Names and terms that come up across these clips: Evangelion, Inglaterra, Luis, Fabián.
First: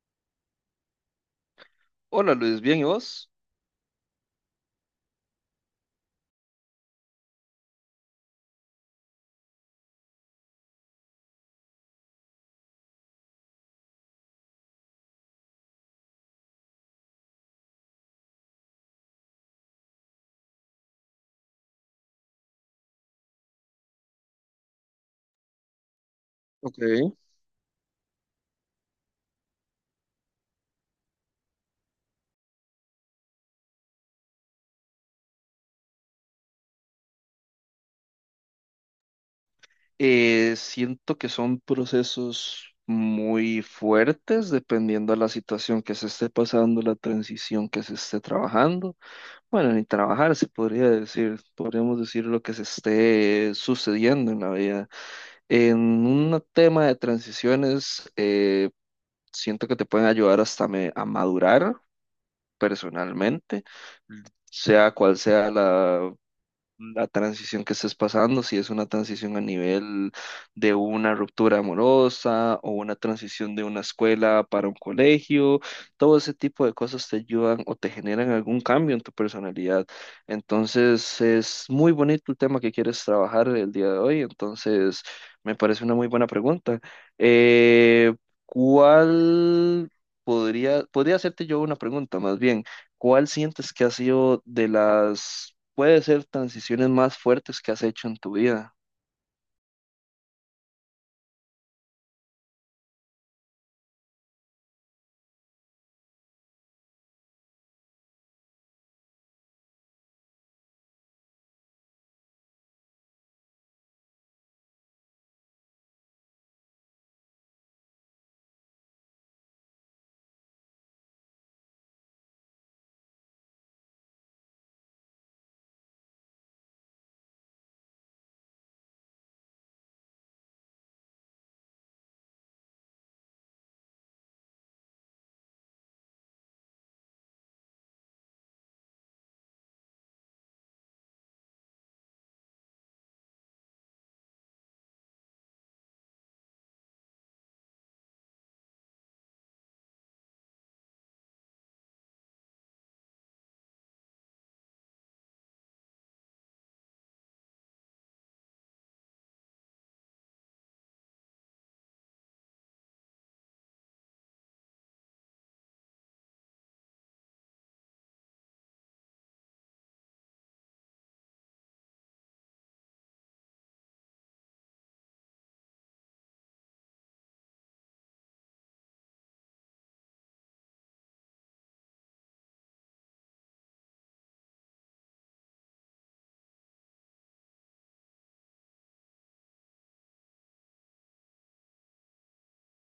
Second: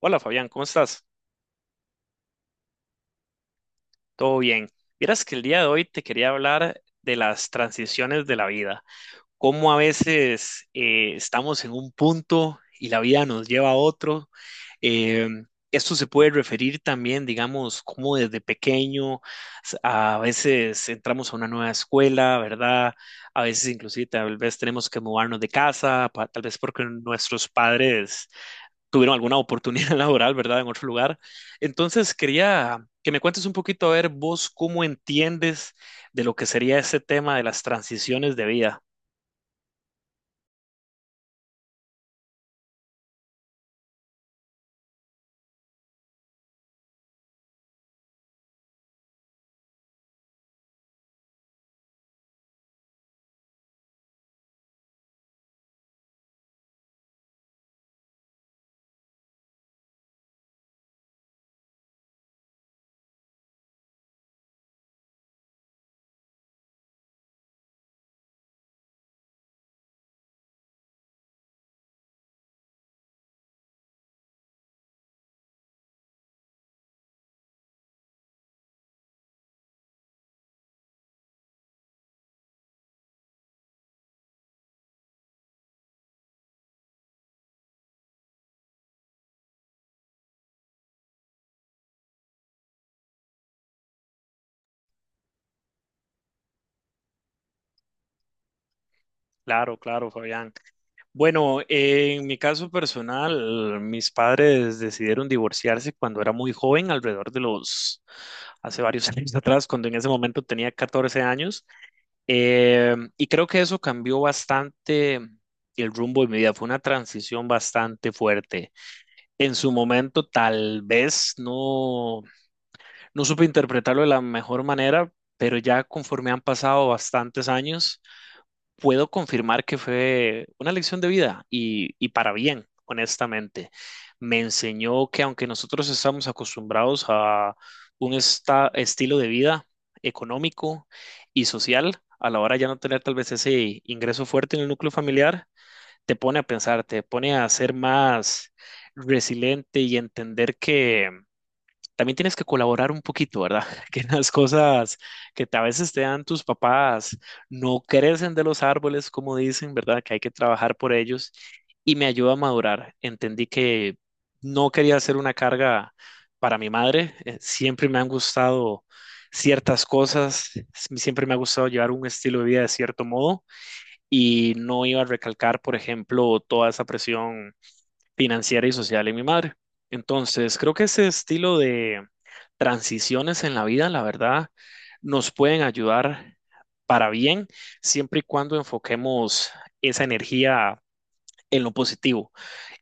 Hola Fabián, ¿cómo estás? Hola Luis, ¿bien y vos? ¿Todo bien? Vieras que el día de hoy te quería hablar de las transiciones de la vida, cómo a veces estamos en un punto y la vida nos lleva a otro. Eh, Esto se puede referir también, digamos, cómo desde pequeño a veces entramos a una nueva escuela, ¿verdad? A veces inclusive tal vez tenemos que mudarnos de casa, tal vez porque Ok. nuestros padres tuvieron alguna oportunidad laboral, ¿verdad? En otro lugar. Entonces, quería que me cuentes un poquito, a ver, vos cómo entiendes de lo que sería ese tema de las transiciones de vida. Siento que son procesos muy fuertes dependiendo de la situación que se esté pasando, la transición que se esté trabajando. Bueno, ni trabajar se podría decir, podríamos decir lo que se esté sucediendo en la vida. En un tema de transiciones, siento que te pueden ayudar hasta a madurar personalmente, sea cual sea la transición que estés pasando, si es una transición a nivel de una ruptura amorosa o una transición de una escuela para un colegio, todo ese tipo de cosas te ayudan o te generan algún cambio en tu personalidad. Entonces, es muy bonito el tema que quieres trabajar el día de hoy, entonces me parece una muy buena pregunta. Eh, ¿Cuál podría hacerte yo una pregunta más bien? ¿Cuál sientes que ha sido de las puede ser transiciones más fuertes que has hecho en tu vida? Claro, claro, Fabián. Bueno, en mi caso personal, mis padres decidieron divorciarse cuando era muy joven, hace varios años atrás, cuando en ese momento tenía 14 años. Y creo que eso cambió bastante el rumbo de mi vida. Fue una transición bastante fuerte. En su momento tal vez no, no supe interpretarlo de la mejor manera, pero ya conforme han pasado bastantes años, puedo confirmar que fue una lección de vida y para bien, honestamente. Me enseñó que aunque nosotros estamos acostumbrados a un estilo de vida económico y social, a la hora de ya no tener tal vez ese ingreso fuerte en el núcleo familiar, te pone a pensar, te pone a ser más resiliente y entender que también tienes que colaborar un poquito, ¿verdad? Que las cosas que a veces te dan tus papás no crecen de los árboles, como dicen, ¿verdad? Que hay que trabajar por ellos y me ayudó a madurar. Entendí que no quería ser una carga para mi madre. Siempre me han gustado ciertas cosas, siempre me ha gustado llevar un estilo de vida de cierto modo y no iba a recalcar, por ejemplo, toda esa presión financiera y social en mi madre. Entonces, creo que ese estilo de transiciones en la vida, la verdad, nos pueden ayudar para bien, siempre y cuando enfoquemos esa energía en lo positivo.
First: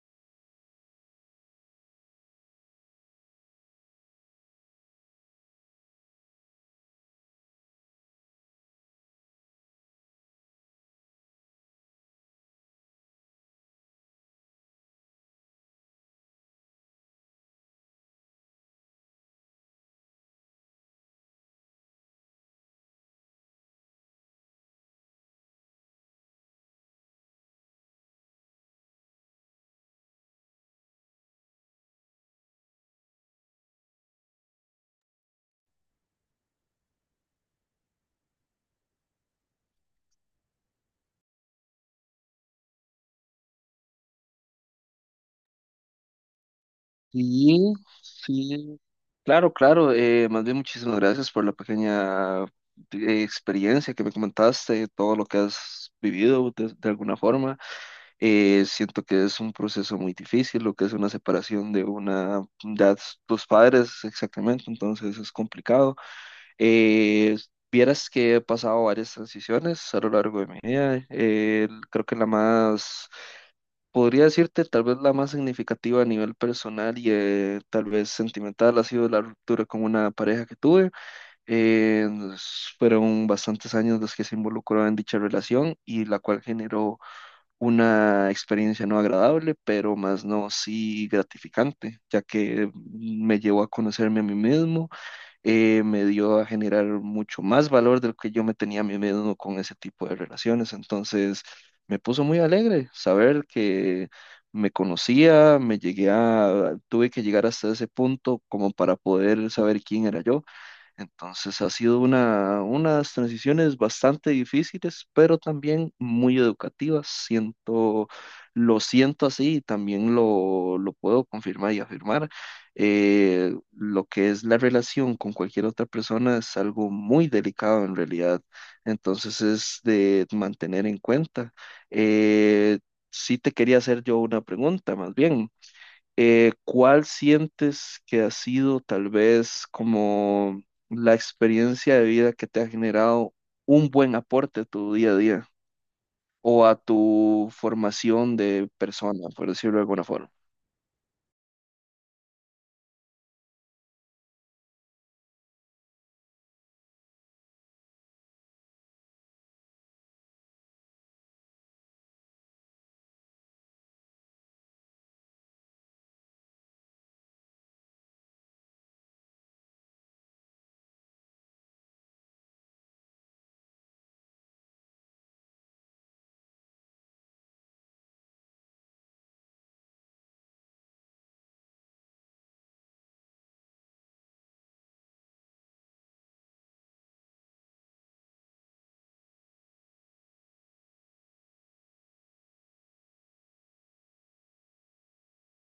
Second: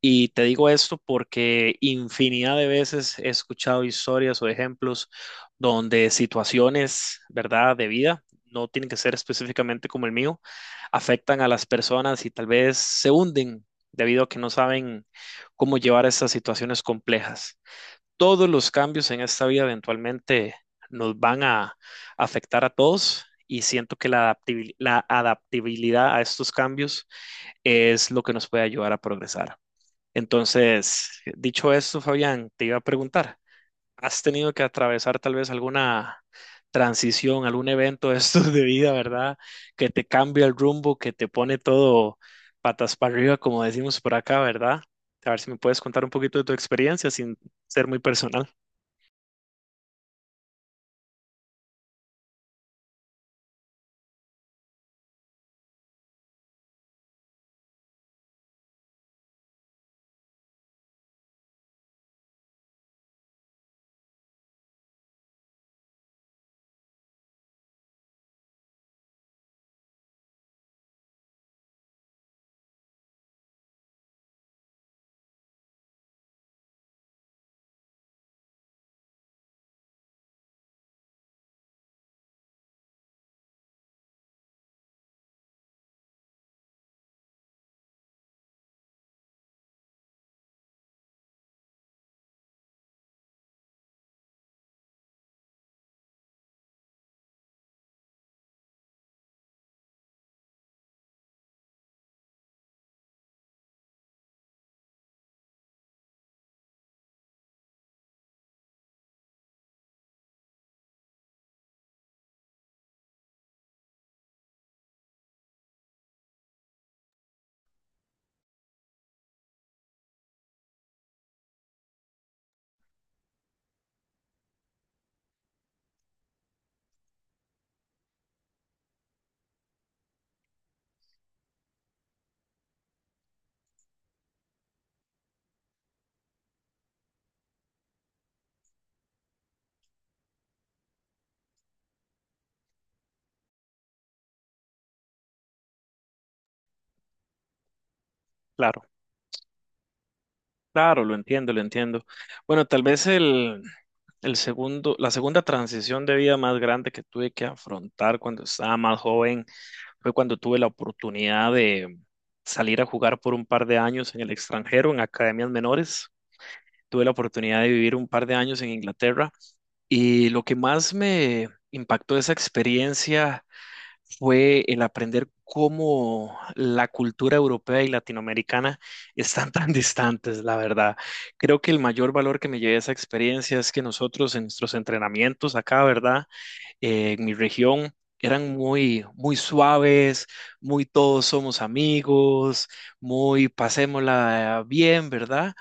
Y te digo esto porque infinidad de veces he escuchado historias o ejemplos donde situaciones, ¿verdad?, de vida, no tienen que ser específicamente como el mío, afectan a las personas y tal vez se hunden debido a que no saben cómo llevar estas situaciones complejas. Todos los cambios en esta vida eventualmente nos van a afectar a todos y siento que la la adaptabilidad a estos cambios es lo que nos puede ayudar a progresar. Entonces, dicho eso, Fabián, te iba a preguntar, ¿has tenido que atravesar tal vez alguna transición, algún evento de estos de vida, ¿verdad? Que te cambia el rumbo, que te pone todo patas para arriba, como decimos por acá, ¿verdad? A ver si me puedes contar un poquito de tu experiencia sin Y ser muy personal. sí, claro, claro, más bien muchísimas gracias por la pequeña experiencia que me comentaste, todo lo que has vivido de alguna forma. Siento que es un proceso muy difícil, lo que es una separación de una de tus padres, exactamente, entonces es complicado. Eh, Vieras que he pasado varias transiciones a lo largo de mi vida. Creo que la más podría decirte, tal vez la más significativa a nivel personal y tal vez sentimental ha sido la ruptura con una pareja que tuve. Eh, fueron bastantes años los que se involucró en dicha relación y la cual generó una experiencia no agradable, pero más no sí gratificante, ya que me llevó a conocerme a mí mismo. Me dio a generar mucho más valor del que yo me tenía a mí mismo con ese tipo de relaciones. Entonces, me puso muy alegre saber que me conocía, tuve que llegar hasta ese punto como para poder saber quién era yo. Entonces ha sido una, unas transiciones bastante difíciles, pero también muy educativas. Lo siento así y también lo puedo confirmar y afirmar. Lo que es la relación con cualquier otra persona es algo muy delicado en realidad. Entonces es de mantener en cuenta. Eh, sí te quería hacer yo una pregunta, más bien ¿cuál sientes que ha sido tal vez como la experiencia de vida que te ha generado un buen aporte a tu día a día o a tu formación de Claro, persona, por decirlo de alguna forma? claro, lo entiendo, lo entiendo. Bueno, la segunda transición de vida más grande que tuve que afrontar cuando estaba más joven fue cuando tuve la oportunidad de salir a jugar por un par de años en el extranjero, en academias menores. Tuve la oportunidad de vivir un par de años en Inglaterra y lo que más me impactó de esa experiencia fue el aprender cómo la cultura europea y latinoamericana están tan distantes, la verdad. Creo que el mayor valor que me llevé de esa experiencia es que nosotros en nuestros entrenamientos acá, ¿verdad? En mi región eran muy, muy suaves, muy todos somos amigos, muy pasémosla bien, ¿verdad?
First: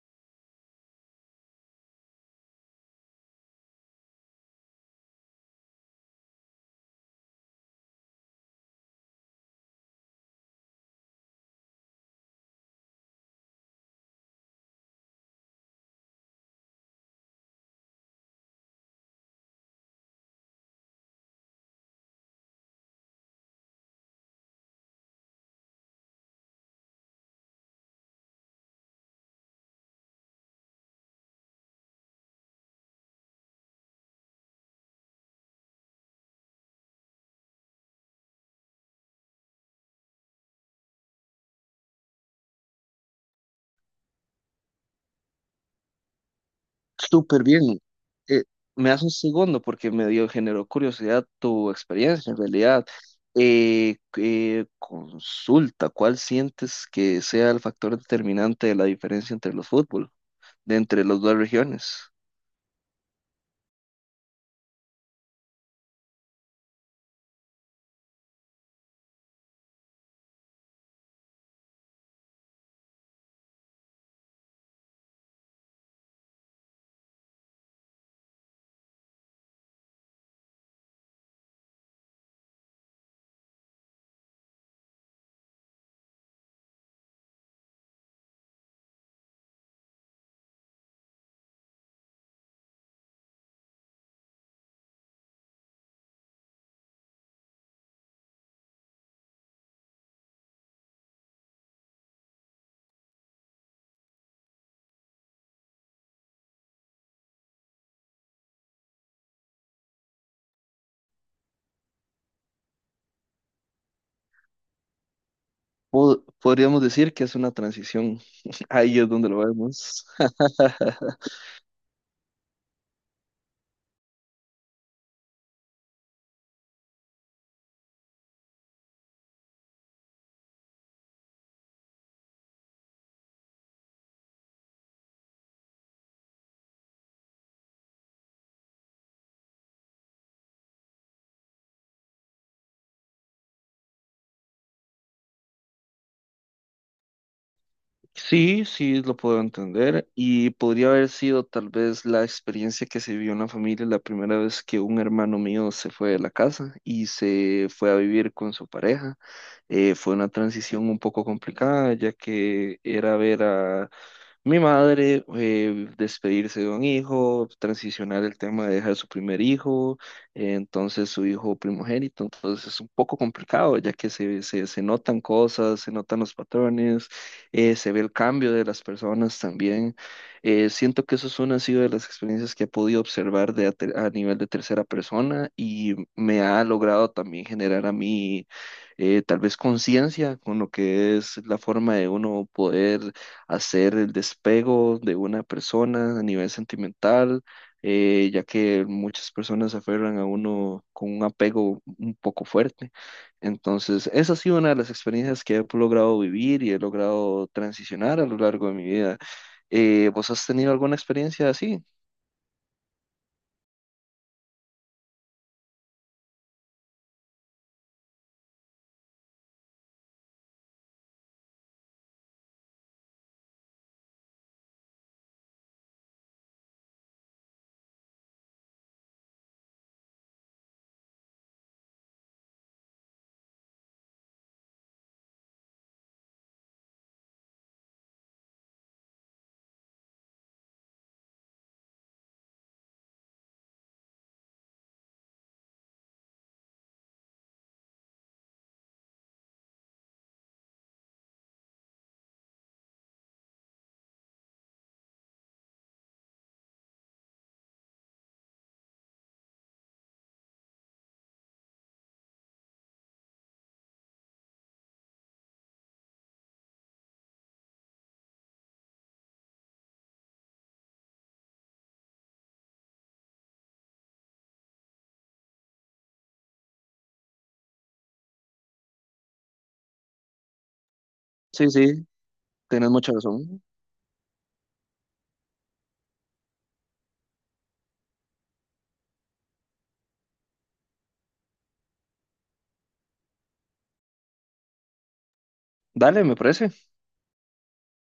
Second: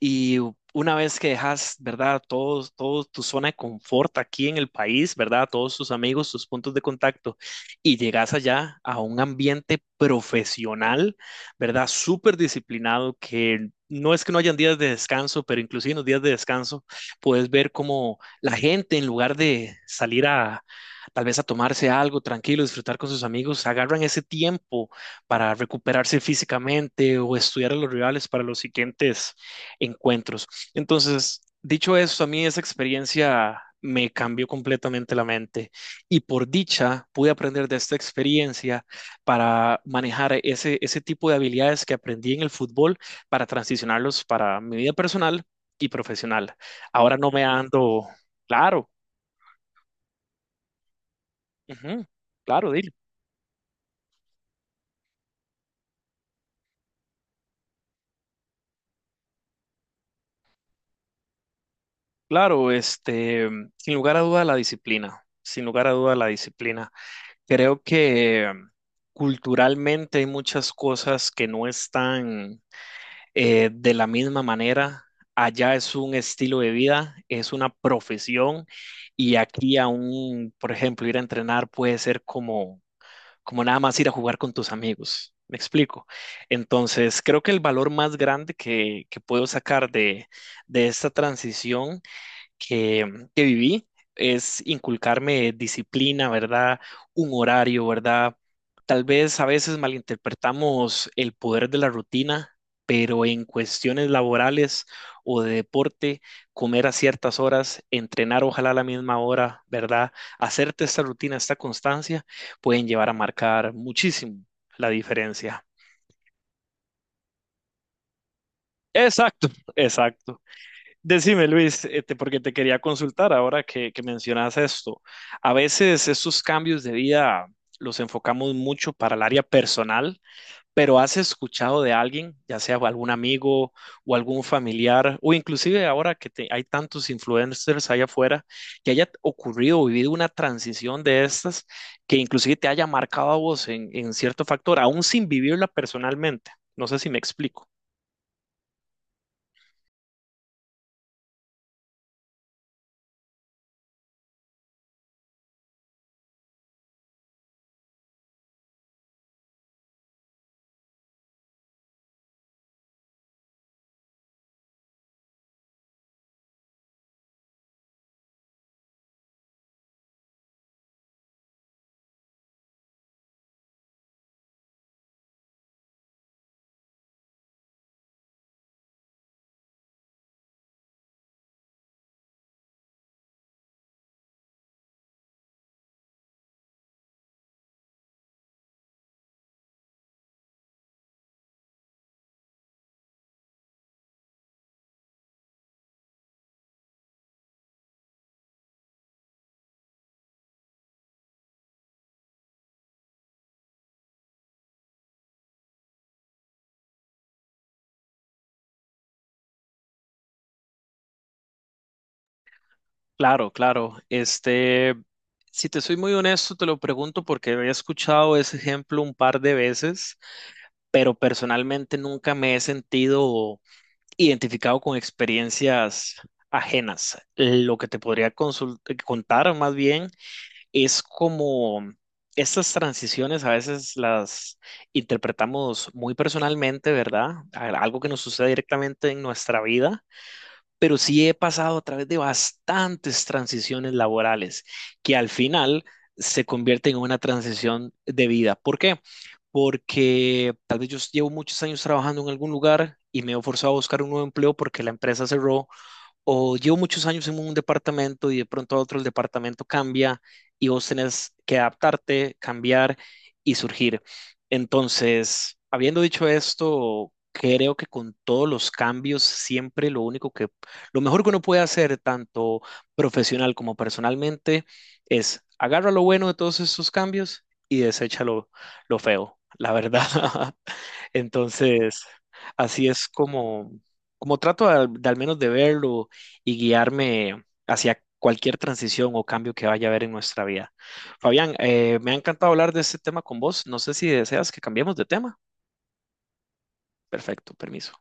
Y una vez que dejas, ¿verdad? Todos tu zona de confort aquí en el país, ¿verdad? Todos tus amigos, tus puntos de contacto, y llegas allá a un ambiente profesional, ¿verdad? Súper disciplinado, que no es que no hayan días de descanso, pero inclusive en los días de descanso puedes ver cómo la gente, en lugar de salir a tal vez a tomarse algo tranquilo, disfrutar con sus amigos, agarran ese tiempo para recuperarse físicamente o estudiar a los rivales para los siguientes encuentros. Entonces, dicho eso, a mí esa experiencia me cambió completamente la mente y por dicha pude aprender de esta experiencia para manejar ese tipo de habilidades que aprendí en el fútbol para transicionarlos para mi vida personal y profesional. Ahora no me Súper bien. ando, Eh, claro, me das un segundo porque generó curiosidad tu ujú, experiencia en claro, realidad. dile, Consulta, ¿cuál sientes que sea el factor determinante de la diferencia entre los fútbol, de entre las dos regiones? claro, este, sin lugar a duda la disciplina, sin lugar a duda la disciplina. Creo que mm, culturalmente hay muchas cosas que no están de la misma manera. Allá es un estilo de vida, es una profesión y aquí aún, por ejemplo, ir a entrenar puede ser como, como nada más ir a jugar con tus amigos. ¿Me explico? Entonces, creo que el valor más grande que puedo sacar de esta transición que, mm, que viví es inculcarme disciplina, ¿verdad? Un horario, ¿verdad? Tal vez a veces malinterpretamos el poder de la rutina, pero en cuestiones laborales o de deporte, comer a ciertas horas, entrenar ojalá a la misma hora, ¿verdad? Hacerte esta rutina, esta constancia, pueden llevar a marcar muchísimo la diferencia. Podríamos decir que es una transición. Ahí es donde lo Exacto, vemos. exacto. Decime, Luis, este, porque te quería consultar ahora que mencionas esto. A veces estos cambios de vida los enfocamos mucho para el área personal, pero ¿has escuchado de alguien, ya sea algún amigo o algún familiar, o inclusive ahora que hay tantos influencers allá afuera, que haya ocurrido o vivido una transición de estas que inclusive te haya marcado a vos en cierto factor, aún sin vivirla personalmente? No sé si me explico. Sí, sí, lo puedo entender. Y podría haber sido tal vez la experiencia que se vivió en la familia la primera vez que un hermano mío se fue de la casa y se fue a vivir con su pareja. Fue una transición un poco complicada, ya que era ver a mi madre, despedirse de un hijo, transicionar el tema de dejar su primer hijo, entonces su hijo primogénito, entonces es un poco complicado ya que se notan cosas, se notan los patrones, se ve el cambio de las personas también. Siento que eso es una ha sido de las experiencias que he podido observar de a nivel de tercera persona y me ha logrado también generar a mí tal vez conciencia con lo que es la forma de uno poder hacer el despego de una persona a nivel sentimental, ya que muchas personas se aferran a uno con un apego un poco fuerte. Entonces, esa ha sido una de las experiencias que he logrado vivir y he logrado transicionar a lo largo de mi vida. ¿Vos has tenido alguna experiencia así? Claro, claro. Este, si te soy muy honesto, te lo pregunto porque he escuchado ese ejemplo un par de veces, pero personalmente nunca me he sentido identificado con experiencias ajenas. Lo que te podría contar más bien es como estas transiciones a veces las interpretamos muy personalmente, ¿verdad? Algo que nos sucede directamente en nuestra vida, pero sí he pasado a través de bastantes transiciones laborales que al final se convierten en una transición de vida. ¿Por qué? Porque tal vez yo llevo muchos años trabajando en algún lugar y me he forzado a buscar un nuevo empleo porque la empresa cerró o llevo muchos años en un departamento y de pronto a otro el departamento cambia y vos tenés que adaptarte, cambiar y surgir. Entonces, habiendo dicho esto, creo que con todos los cambios, siempre lo único lo mejor que uno puede hacer, tanto profesional como personalmente, es agarra lo bueno de todos estos cambios y desecha lo feo, la verdad. Sí, Entonces, sí, así tenés es mucha razón. como, como trato al menos de verlo y guiarme hacia cualquier transición o cambio que vaya a haber en nuestra vida. Fabián, me ha encantado hablar de este tema con vos. No sé si deseas que cambiemos de tema. Dale, me parece. Perfecto, permiso.